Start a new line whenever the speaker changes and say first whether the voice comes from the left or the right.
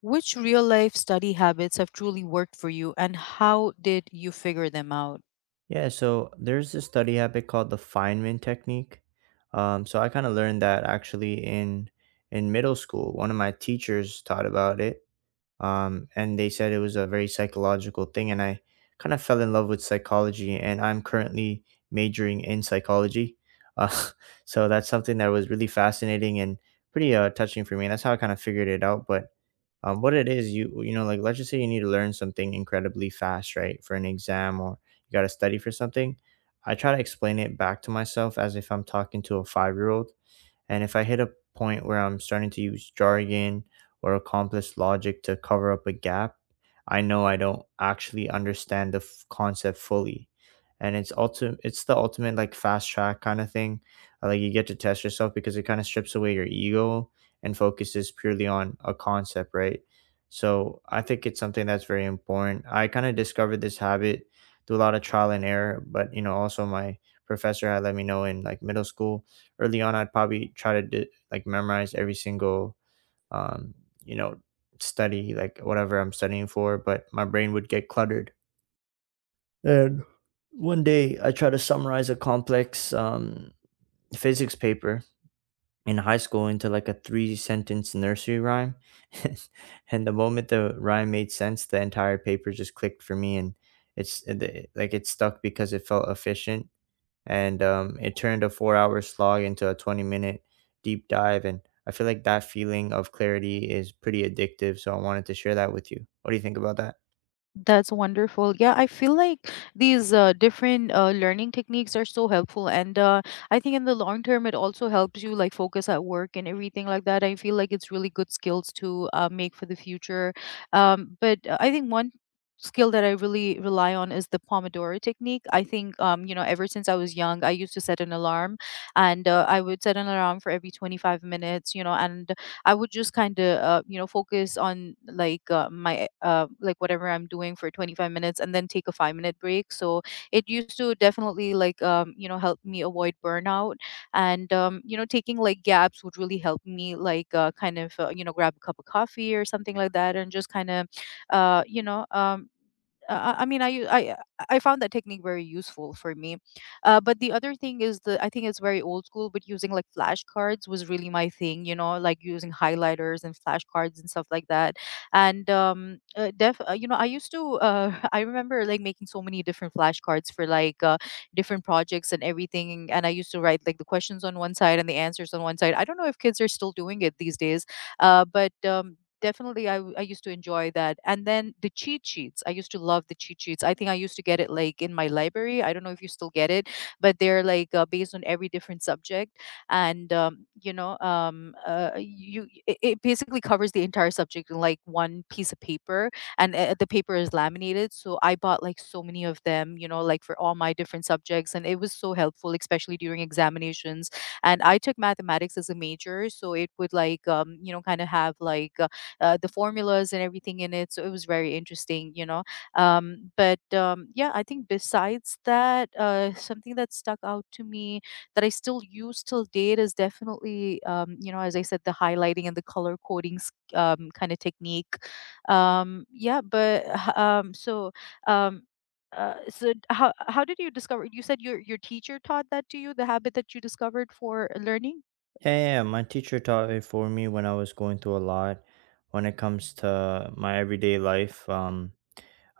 left: Which real life study habits have truly worked for you and how did you figure them out?
right: Yeah, so there's this study habit called the Feynman technique. So I kind of learned that actually in middle school. One of my teachers taught about it, and they said it was a very psychological thing. And I kind of fell in love with psychology, and I'm currently majoring in psychology. Uh, so that's something that was really fascinating and pretty touching for me. And that's how I kind of figured it out. But what it is, like, let's just say you need to learn something incredibly fast, right? For an exam, or you got to study for something. I try to explain it back to myself as if I'm talking to a 5 year old, and if I hit a point where I'm starting to use jargon or complex logic to cover up a gap, I know I don't actually understand the concept fully. And it's the ultimate like fast track kind of thing. Like, you get to test yourself because it kind of strips away your ego and focuses purely on a concept, right? So I think it's something that's very important. I kind of discovered this habit through a lot of trial and error, but you know, also my professor had let me know in like middle school early on. I'd probably try to do, like, memorize every single um you know study, like whatever I'm studying for, but my brain would get cluttered. And one day I tried to summarize a complex physics paper in high school into like a three sentence nursery rhyme. And the moment the rhyme made sense, the entire paper just clicked for me. And like, it stuck because it felt efficient. And it turned a 4 hour slog into a 20-minute deep dive. And I feel like that feeling of clarity is pretty addictive, so I wanted to share that with you. What do you think about that?
left: That's wonderful. Yeah, I feel like these different learning techniques are so helpful, and I think in the long term, it also helps you like focus at work and everything like that. I feel like it's really good skills to make for the future. But I think one skill that I really rely on is the Pomodoro technique. I think you know, ever since I was young, I used to set an alarm, and I would set an alarm for every 25 minutes. You know, and I would just kind of you know focus on like my like whatever I'm doing for 25 minutes and then take a 5-minute break. So it used to definitely like you know help me avoid burnout and you know taking like gaps would really help me like kind of you know grab a cup of coffee or something like that and just kind of you know I mean, I u- I found that technique very useful for me. But the other thing is the I think it's very old school, but using like flashcards was really my thing. You know, like using highlighters and flashcards and stuff like that. And def you know, I used to I remember like making so many different flashcards for like different projects and everything. And I used to write like the questions on one side and the answers on one side. I don't know if kids are still doing it these days, but definitely I used to enjoy that. And then the cheat sheets, I used to love the cheat sheets. I think I used to get it like in my library. I don't know if you still get it, but they're like based on every different subject. And you it basically covers the entire subject in like one piece of paper, and the paper is laminated, so I bought like so many of them, you know, like for all my different subjects, and it was so helpful especially during examinations. And I took mathematics as a major, so it would like you know kind of have like the formulas and everything in it. So it was very interesting, you know. But yeah, I think besides that, something that stuck out to me that I still use till date is definitely, you know, as I said, the highlighting and the color coding kind of technique. Yeah, but h- so. Um, so d- how did you discover? You said your teacher taught that to you, the habit that you discovered for learning.
right: Yeah, yeah, my teacher taught it for me when I was going through a lot when it comes to my everyday life. um,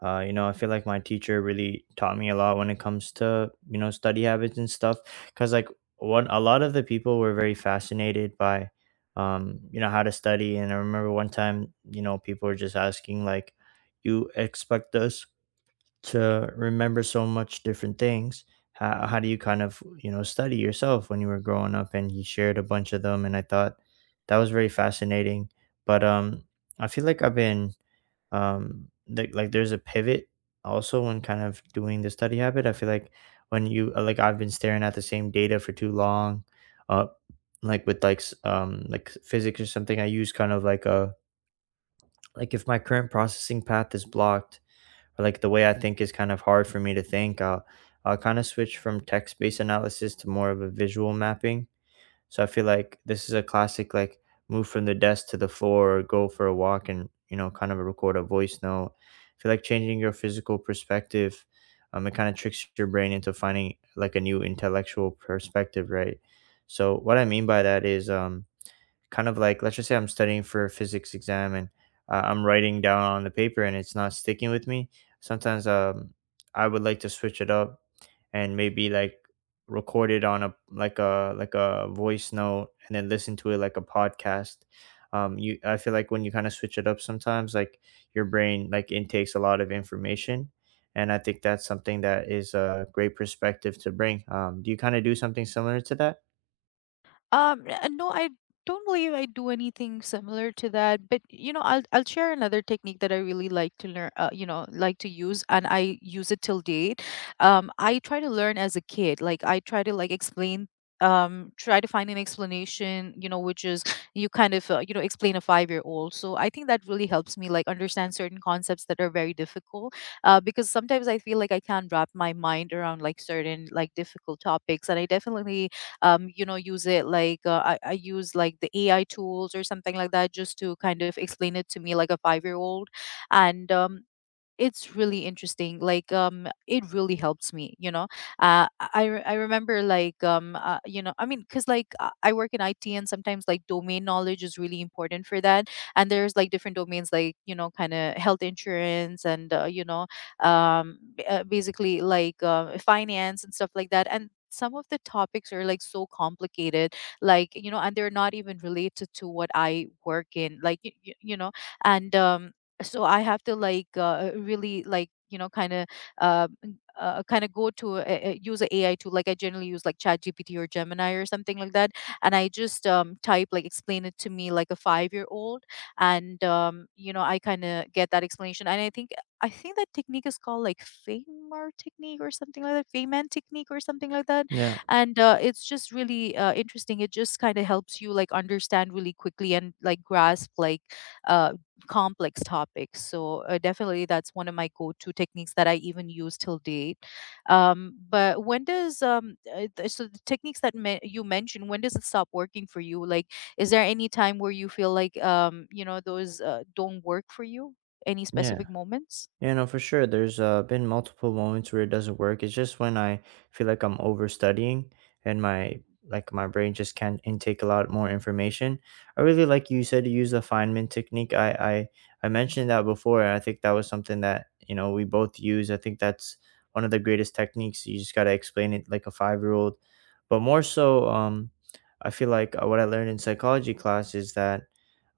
right: Uh, You know, I feel like my teacher really taught me a lot when it comes to, you know, study habits and stuff. Cause like, one, a lot of the people were very fascinated by, you know, how to study. And I remember one time, you know, people were just asking like, you expect us to remember so much different things. How do you kind of, you know, study yourself when you were growing up? And he shared a bunch of them. And I thought that was very fascinating. But, I feel like I've been like there's a pivot also when kind of doing the study habit. I feel like when you like, I've been staring at the same data for too long. uh like, with like like physics or something, I use kind of like a, like, if my current processing path is blocked or like the way I think is kind of hard for me to think, I'll kind of switch from text-based analysis to more of a visual mapping. So I feel like this is a classic like move from the desk to the floor, or go for a walk and, you know, kind of record a voice note. I feel like changing your physical perspective, it kind of tricks your brain into finding like a new intellectual perspective, right? So what I mean by that is, kind of like, let's just say I'm studying for a physics exam, and I'm writing down on the paper and it's not sticking with me. Sometimes I would like to switch it up and maybe like record it on a like a voice note and then listen to it like a podcast. You I feel like when you kind of switch it up sometimes, like, your brain like intakes a lot of information. And I think that's something that is a great perspective to bring. Do you kind of do something similar to that?
left: No, I don't believe I do anything similar to that. But you know, I'll share another technique that I really like to learn. You know, like to use, and I use it till date. I try to learn as a kid. Like I try to like explain. Try to find an explanation. You know, which is you kind of you know explain a 5 year old. So I think that really helps me like understand certain concepts that are very difficult. Because sometimes I feel like I can't wrap my mind around like certain like difficult topics, and I definitely you know, use it like I use like the AI tools or something like that just to kind of explain it to me like a 5 year old. And it's really interesting like it really helps me, you know. I remember like you know, I mean, because like I work in IT and sometimes like domain knowledge is really important for that, and there's like different domains like, you know, kind of health insurance and basically like finance and stuff like that. And some of the topics are like so complicated, like, you know, and they're not even related to what I work in, like you know. And so I have to like really like, you know, kind of kind of go to use a AI tool. Like I generally use like ChatGPT or Gemini or something like that, and I just type like explain it to me like a 5 year old, and you know, I kind of get that explanation. And I think that technique is called like Feynman technique or something like that, Feynman technique or something like that,
right: Yeah.
left: and it's just really interesting. It just kind of helps you like understand really quickly and like grasp like uh, complex topics. So definitely, that's one of my go-to techniques that I even use till date. But when does the techniques that you mentioned, when does it stop working for you? Like, is there any time where you feel like you know those don't work for you? Any
right: Yeah.
left: specific moments?
right: You know, for sure, there's been multiple moments where it doesn't work. It's just when I feel like I'm overstudying and my, like my brain just can't intake a lot more information. I really, like you said, to use the Feynman technique. I mentioned that before, and I think that was something that, you know, we both use. I think that's one of the greatest techniques. You just gotta explain it like a 5 year old, but more so, I feel like what I learned in psychology class is that,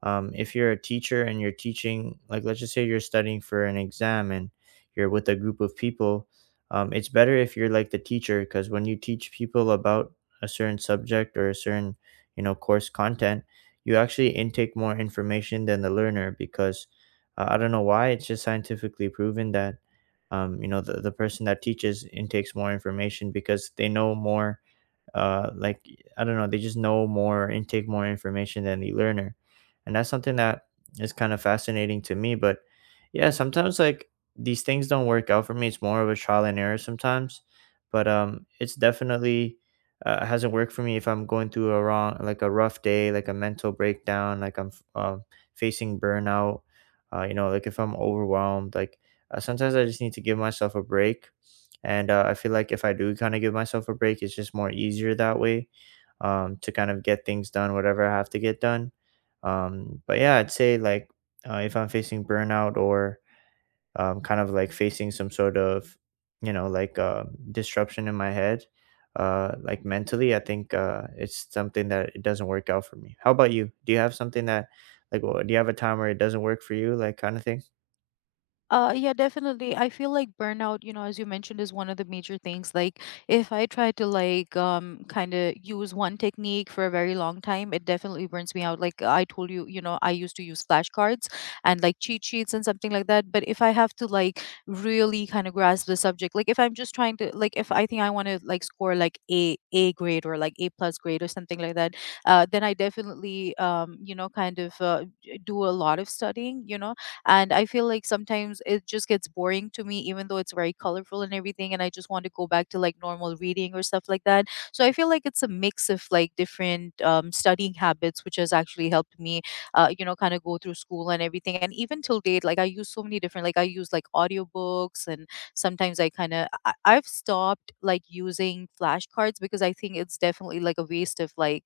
right: if you're a teacher and you're teaching, like let's just say you're studying for an exam and you're with a group of people, it's better if you're like the teacher, because when you teach people about a certain subject or a certain, you know, course content, you actually intake more information than the learner. Because I don't know why, it's just scientifically proven that, you know, the person that teaches intakes more information because they know more. Like, I don't know, they just know more and take more information than the learner. And that's something that is kind of fascinating to me. But yeah, sometimes like these things don't work out for me. It's more of a trial and error sometimes. But it's definitely, hasn't worked for me if I'm going through a wrong, like a rough day, like a mental breakdown, like I'm facing burnout. You know, like if I'm overwhelmed, like sometimes I just need to give myself a break. And I feel like if I do kind of give myself a break, it's just more easier that way to kind of get things done, whatever I have to get done. But yeah, I'd say like, if I'm facing burnout or kind of like facing some sort of, you know, like disruption in my head, like, mentally, I think it's something that it doesn't work out for me. How about you? Do you have something that, like, well, do you have a time where it doesn't work for you, like, kind of thing?
left: Yeah, definitely. I feel like burnout, you know, as you mentioned, is one of the major things. Like, if I try to like kind of use one technique for a very long time, it definitely burns me out. Like I told you, you know, I used to use flashcards and like cheat sheets and something like that. But if I have to like really kind of grasp the subject, like if I'm just trying to like if I think I want to like score like a A grade or like A plus grade or something like that, then I definitely you know kind of do a lot of studying. You know, and I feel like sometimes it just gets boring to me even though it's very colorful and everything, and I just want to go back to like normal reading or stuff like that. So I feel like it's a mix of like different studying habits which has actually helped me you know kind of go through school and everything. And even till date, like I use so many different, like I use like audiobooks, and sometimes I kind of I've stopped like using flashcards because I think it's definitely like a waste of like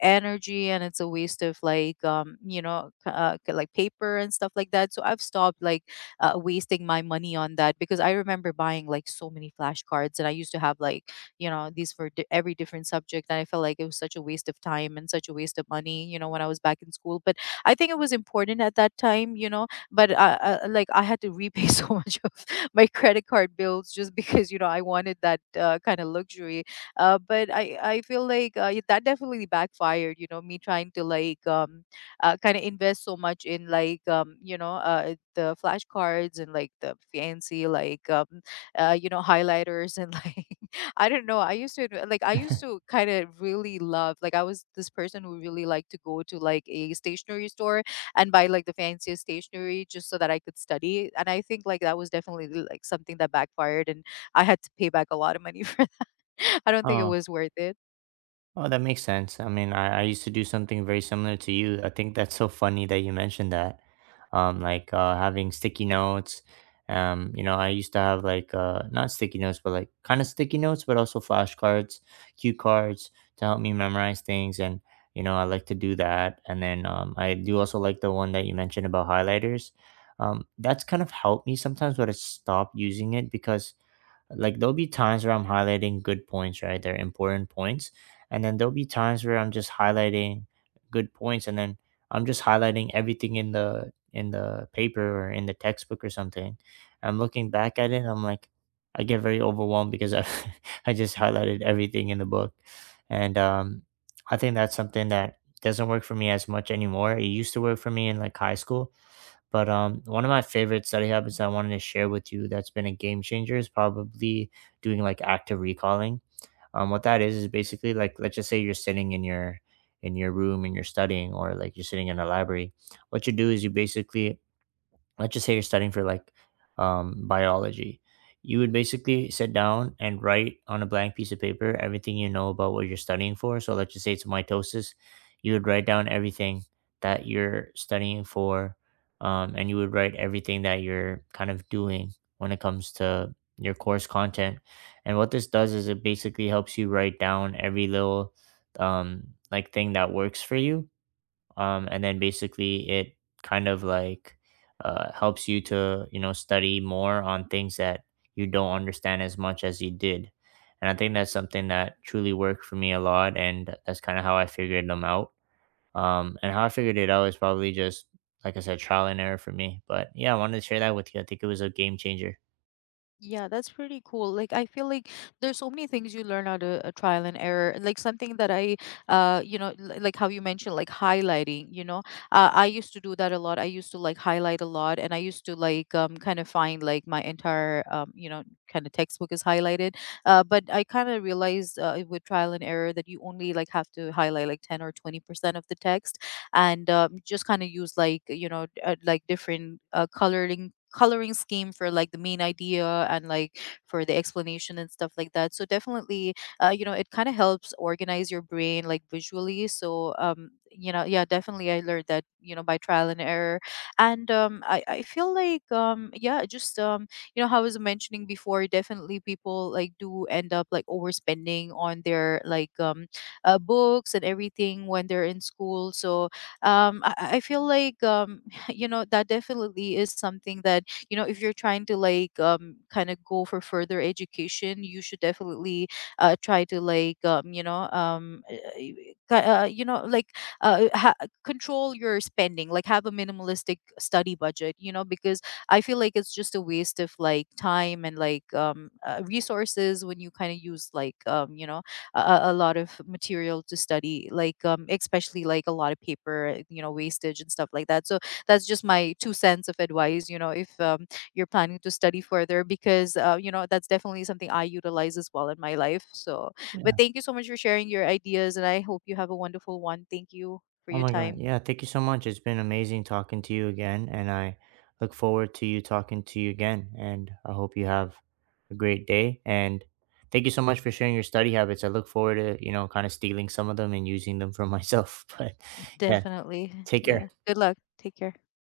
left: energy and it's a waste of like like paper and stuff like that. So I've stopped like wasting my money on that, because I remember buying like so many flashcards, and I used to have like, you know, these for every different subject, and I felt like it was such a waste of time and such a waste of money, you know, when I was back in school. But I think it was important at that time, you know. But like I had to repay so much of my credit card bills just because, you know, I wanted that kind of luxury. But I feel like that definitely backfired, you know, me trying to like kind of invest so much in like the flashcards and like the fancy like you know highlighters and like I don't know. I used to kind of really love like, I was this person who really liked to go to like a stationery store and buy like the fanciest stationery just so that I could study, and I think like that was definitely like something that backfired, and I had to pay back a lot of money for I don't think it was worth it.
right: Oh, that makes sense. I mean, I used to do something very similar to you. I think that's so funny that you mentioned that. Like having sticky notes. You know, I used to have like, not sticky notes, but like kind of sticky notes, but also flashcards, cue cards, to help me memorize things. And you know, I like to do that. And then I do also like the one that you mentioned about highlighters. That's kind of helped me sometimes, but I stopped using it because, like, there'll be times where I'm highlighting good points, right? They're important points. And then there'll be times where I'm just highlighting good points, and then I'm just highlighting everything in the, in the paper, or in the textbook or something. I'm looking back at it, I'm like, I get very overwhelmed because I I just highlighted everything in the book. And I think that's something that doesn't work for me as much anymore. It used to work for me in like high school, but one of my favorite study habits I wanted to share with you that's been a game changer is probably doing like active recalling. What that is basically like, let's just say you're sitting in your, in your room and you're studying, or like you're sitting in a library. What you do is you basically, let's just say you're studying for like, biology. You would basically sit down and write on a blank piece of paper everything you know about what you're studying for. So let's just say it's mitosis. You would write down everything that you're studying for, and you would write everything that you're kind of doing when it comes to your course content. And what this does is it basically helps you write down every little, um, like, thing that works for you. And then basically it kind of like, helps you to, you know, study more on things that you don't understand as much as you did. And I think that's something that truly worked for me a lot, and that's kind of how I figured them out. And how I figured it out is probably just, like I said, trial and error for me. But yeah, I wanted to share that with you, I think it was a game changer.
left: Yeah, that's pretty cool. Like I feel like there's so many things you learn out of trial and error. Like something that you know, like how you mentioned, like highlighting. You know, I used to do that a lot. I used to like highlight a lot, and I used to like kind of find like my entire kind of textbook is highlighted. But I kind of realized with trial and error that you only like have to highlight like 10 or 20% of the text, and just kind of use like, you know, like different coloring scheme for like the main idea and like for the explanation and stuff like that. So definitely you know it kind of helps organize your brain like visually. So you know, yeah, definitely I learned that, you know, by trial and error. And I feel like yeah, just you know, how I was mentioning before, definitely people like do end up like overspending on their like books and everything when they're in school. So I feel like you know that definitely is something that, you know, if you're trying to like kind of go for further education, you should definitely try to like you know ki- you know like ha- control your spending, like have a minimalistic study budget, you know, because I feel like it's just a waste of like time and like resources when you kind of use like a, lot of material to study, like especially like a lot of paper, you know, wastage and stuff like that. So that's just my two cents of advice, you know. If you're planning to study further, because you know that's definitely something I utilize as well in my life. So but thank you so much for sharing your ideas, and I hope you have a wonderful one. Thank you for
right: Oh
left: your
right: my God.
left: time.
right: Yeah. Thank you so much. It's been amazing talking to you again. And I look forward to you, talking to you again. And I hope you have a great day. And thank you so much for sharing your study habits. I look forward to, you know, kind of stealing some of them and using them for myself. But yeah,
left: Definitely.
right: take care.
left: Yeah, good luck, take care.